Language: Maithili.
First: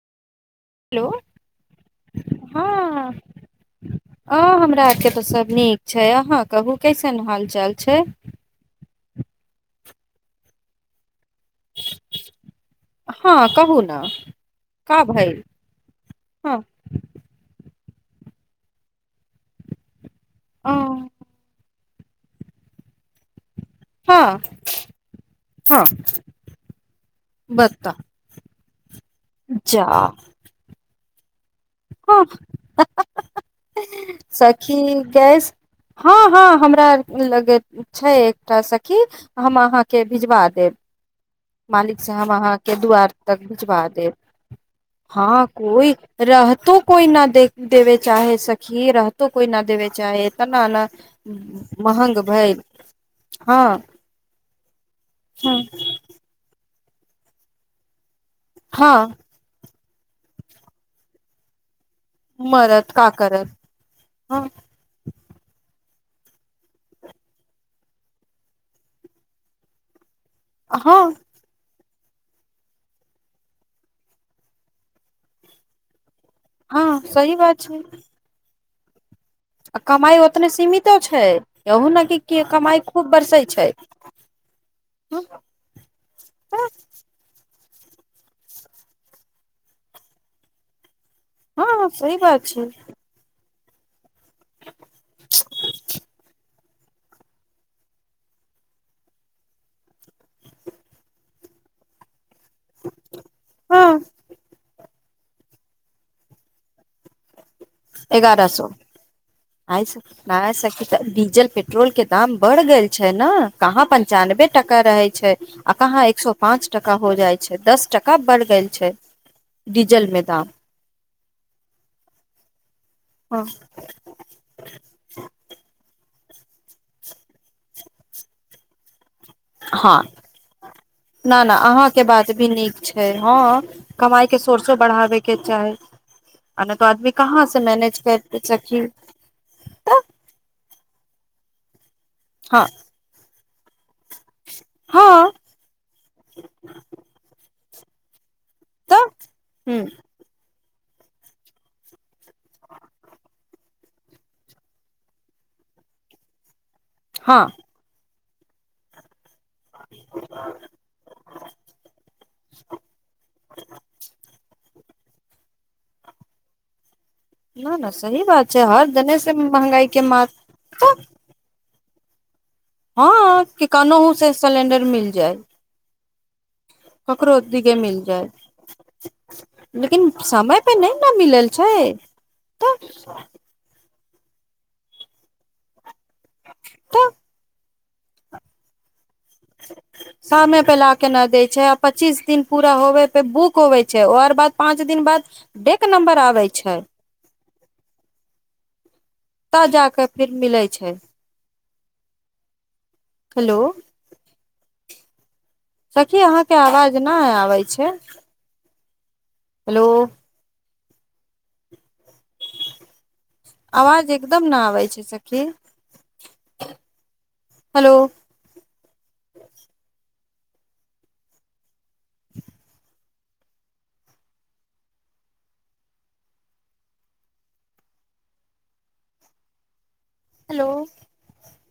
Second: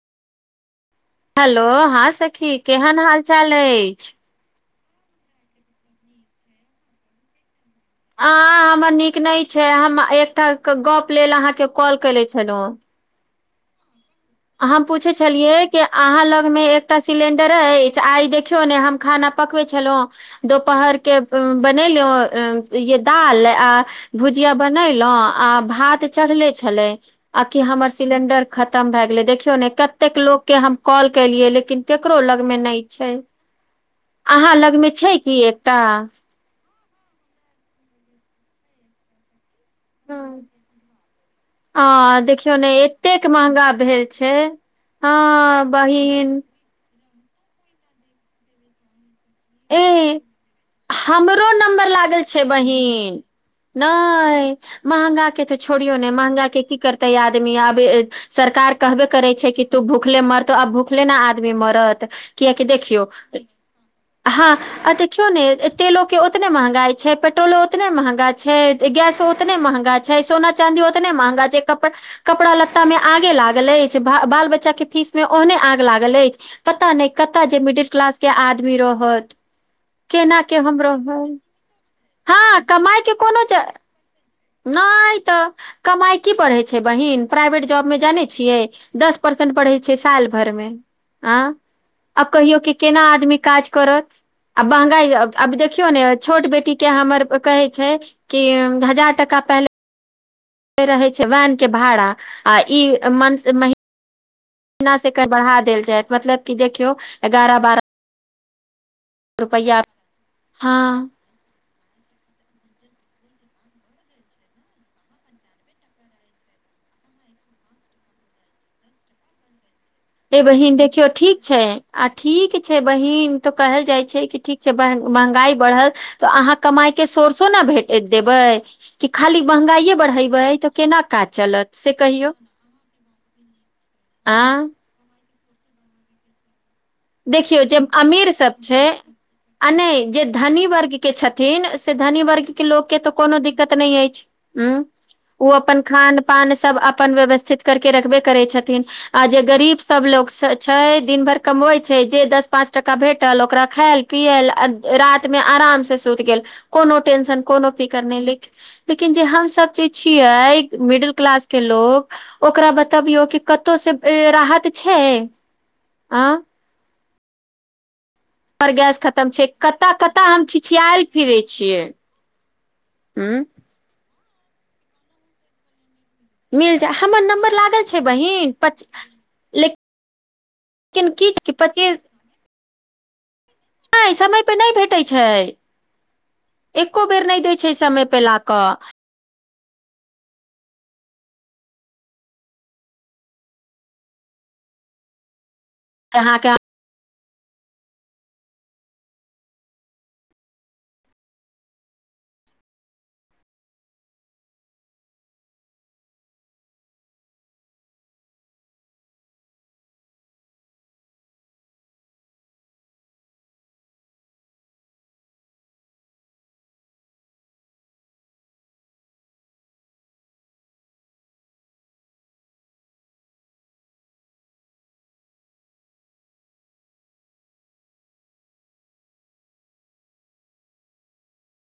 हेलो हेलो हाँ सखी केहन हँ हाल चाल अइछ अ हमरा आर के त सब नीक छै अहाँ कहू कैसन हालचाल आ हमर नीक ठीक नहि छै हम एकटा गप लेल अहाँके कॉल कैले छलहुँ हाँ कहू ना हम पूछे छलियै कि अहाँ लग हँ मे एकटा सिलेंडर अइ आइ देखियौ ने हम खाना पकबै छलहुँं अ, दोपहरके दाल [unintelligible] आ हँ भुजिया बनेलउ आ हँ भात चढ़ले छलै आ की हमर बता सिलेंडर खतम भए गेलै देखियौ ने जा कतेक लोक के हम कॉल केलियै ले लेकिन ककरो हँ लगमे नहि छै अहाा सखी लग मे छै की गैस एकटा हँ हँ हमरा लगैत छै एकटा सखी हम अहाँके भिजवा देब मालिक से हाँ हम देखियौ ने अहाँके दुआर एतेक तक महंगा भिजवा भेल देब छै हाँ बहीन कोई न दे देबे चाहे सखी रह ए हमरो नम्बर महंग लागल छै भइल बहिन हँ नहि महंगा के ह तऽ छोड़ियौ नहि महंगा के की करतयै आदमी आबे सरकार कहबे हँ करै छै कि तू भूखले मरतौ आब भुखले ने आदमी मरत कियाकि मरद देखियौ का करत हा हँ [unintelligible] देखियो ने तेलो के उतने महंगाई छै पेट्रोलो उतने महंगा छै गेसो उतने महंगा छै सोना चांदी ओतने हँ महंगा छैय कप कपड़ा लत्ता में आगे लागल अइछ बाल बच्चा के फीस में ओहने आग लागल अइछ पता हँ नहि सही कत बात जे छै मिडिल क्लास के आद बिरो भत आ कमाई ओतने सीमितो छै केहू ना की हँ कमाई कमाइ के खूब बरसै कोनो ज... छै नहि हँ तऽ कमाई की बरढ़ै छै बहिन प्राइवेट जॉब मे जानै छियै दस परसेंट पढ़ै छै साल भरमे आँ सही आब बात कहियौ छै के केना आदमी काज करत आ महंगाई अब अब देखियौ ने छोट बेटीके हमर कहै छै कि हजार का पहले रहै छै वैन के भाड़ा आ ई मन से महि हँ बिना से एकर बढ़ा देल जायत मतलब कि देखियौ एगारह बारह एगारह सौ रुपैया आय हँ [unintelligible] डीजल पेट्रोल के दाम बढ़ गेल छै ने कहाँ पंचानबे टका रहै छै आ कहाँ एक सौ पाँच टका हो जाइ छै दस टका बढ़ गेल छै डीजल मे ए दाम बहीन देखियौ ठीक छै आ ठीक छै बहिन तऽ कहल जाइ छै कि ठीक छै महंगाई बढ़ल तऽ अहाँ कमाइ के सोर्सो ने भेटय देबै कि खाली महगाये हँ बढ़ेबै तऽ केना काज न न चलत से अहाँके कहियौ कमाई के आँ सोर्सो बढ़ाबे के चाही आ नहि तो आदमी कहाँ से देखियौ जे मैनेज अमीर कर सब छै सकी आ तऽ नहि जे धनी वर्ग के छथिन धनी वर्ग के हँ लोक के तऽ कोनो दिक्कत नहि अछि हँ ओ अपन खान पान सब अपन व्यवथित करके रखबै करै छथिन आ तऽ जे ह गरीब सब लोक स छइ दिनभर कमबैत छै जे दस पाँच टाका भेटल ओकरा खायल पियेल राति मे आराम से सुति गेल कोनो टेशन हँ कोनो फिकर नहि लेक लेकिन जे हमसब सोचै छियाई मिडिल क्लास के लोक ओकरा बतबियौ कतौ से राहत छै आ न न सही बात छै पर हर गैस दने से खतम छै महंगाई कतऽ के मार कतऽ हम छिछियाल फिरे छियै हां ह कि कन हूं से सिलेंडर मिल जाय मिल जाय हमर ककरो नम्बर दिगे लागल छै मिल जाय बहिन पच लेकिन समय पे नहि ने की मिलल छै पच्चीस तऽ [inaudible] नहि समयपे नहि भेटैत छै एको तऽ बेर नहि दै छै समय पर ला कऽ समय पे ला के न दै छै आ पच्चीस दिन पूरा होबे पे बुक होवे छै ओर बाद पाँच दिन बाद एक क नम्बर आबै अहाँके छै तब जा कऽ फेर मिलै छै हेलो सखी अहाँके आवाज नहि आबै छै हेलो आवाज एकदम न आबै छै सखी हेलो [inaudible] हेलो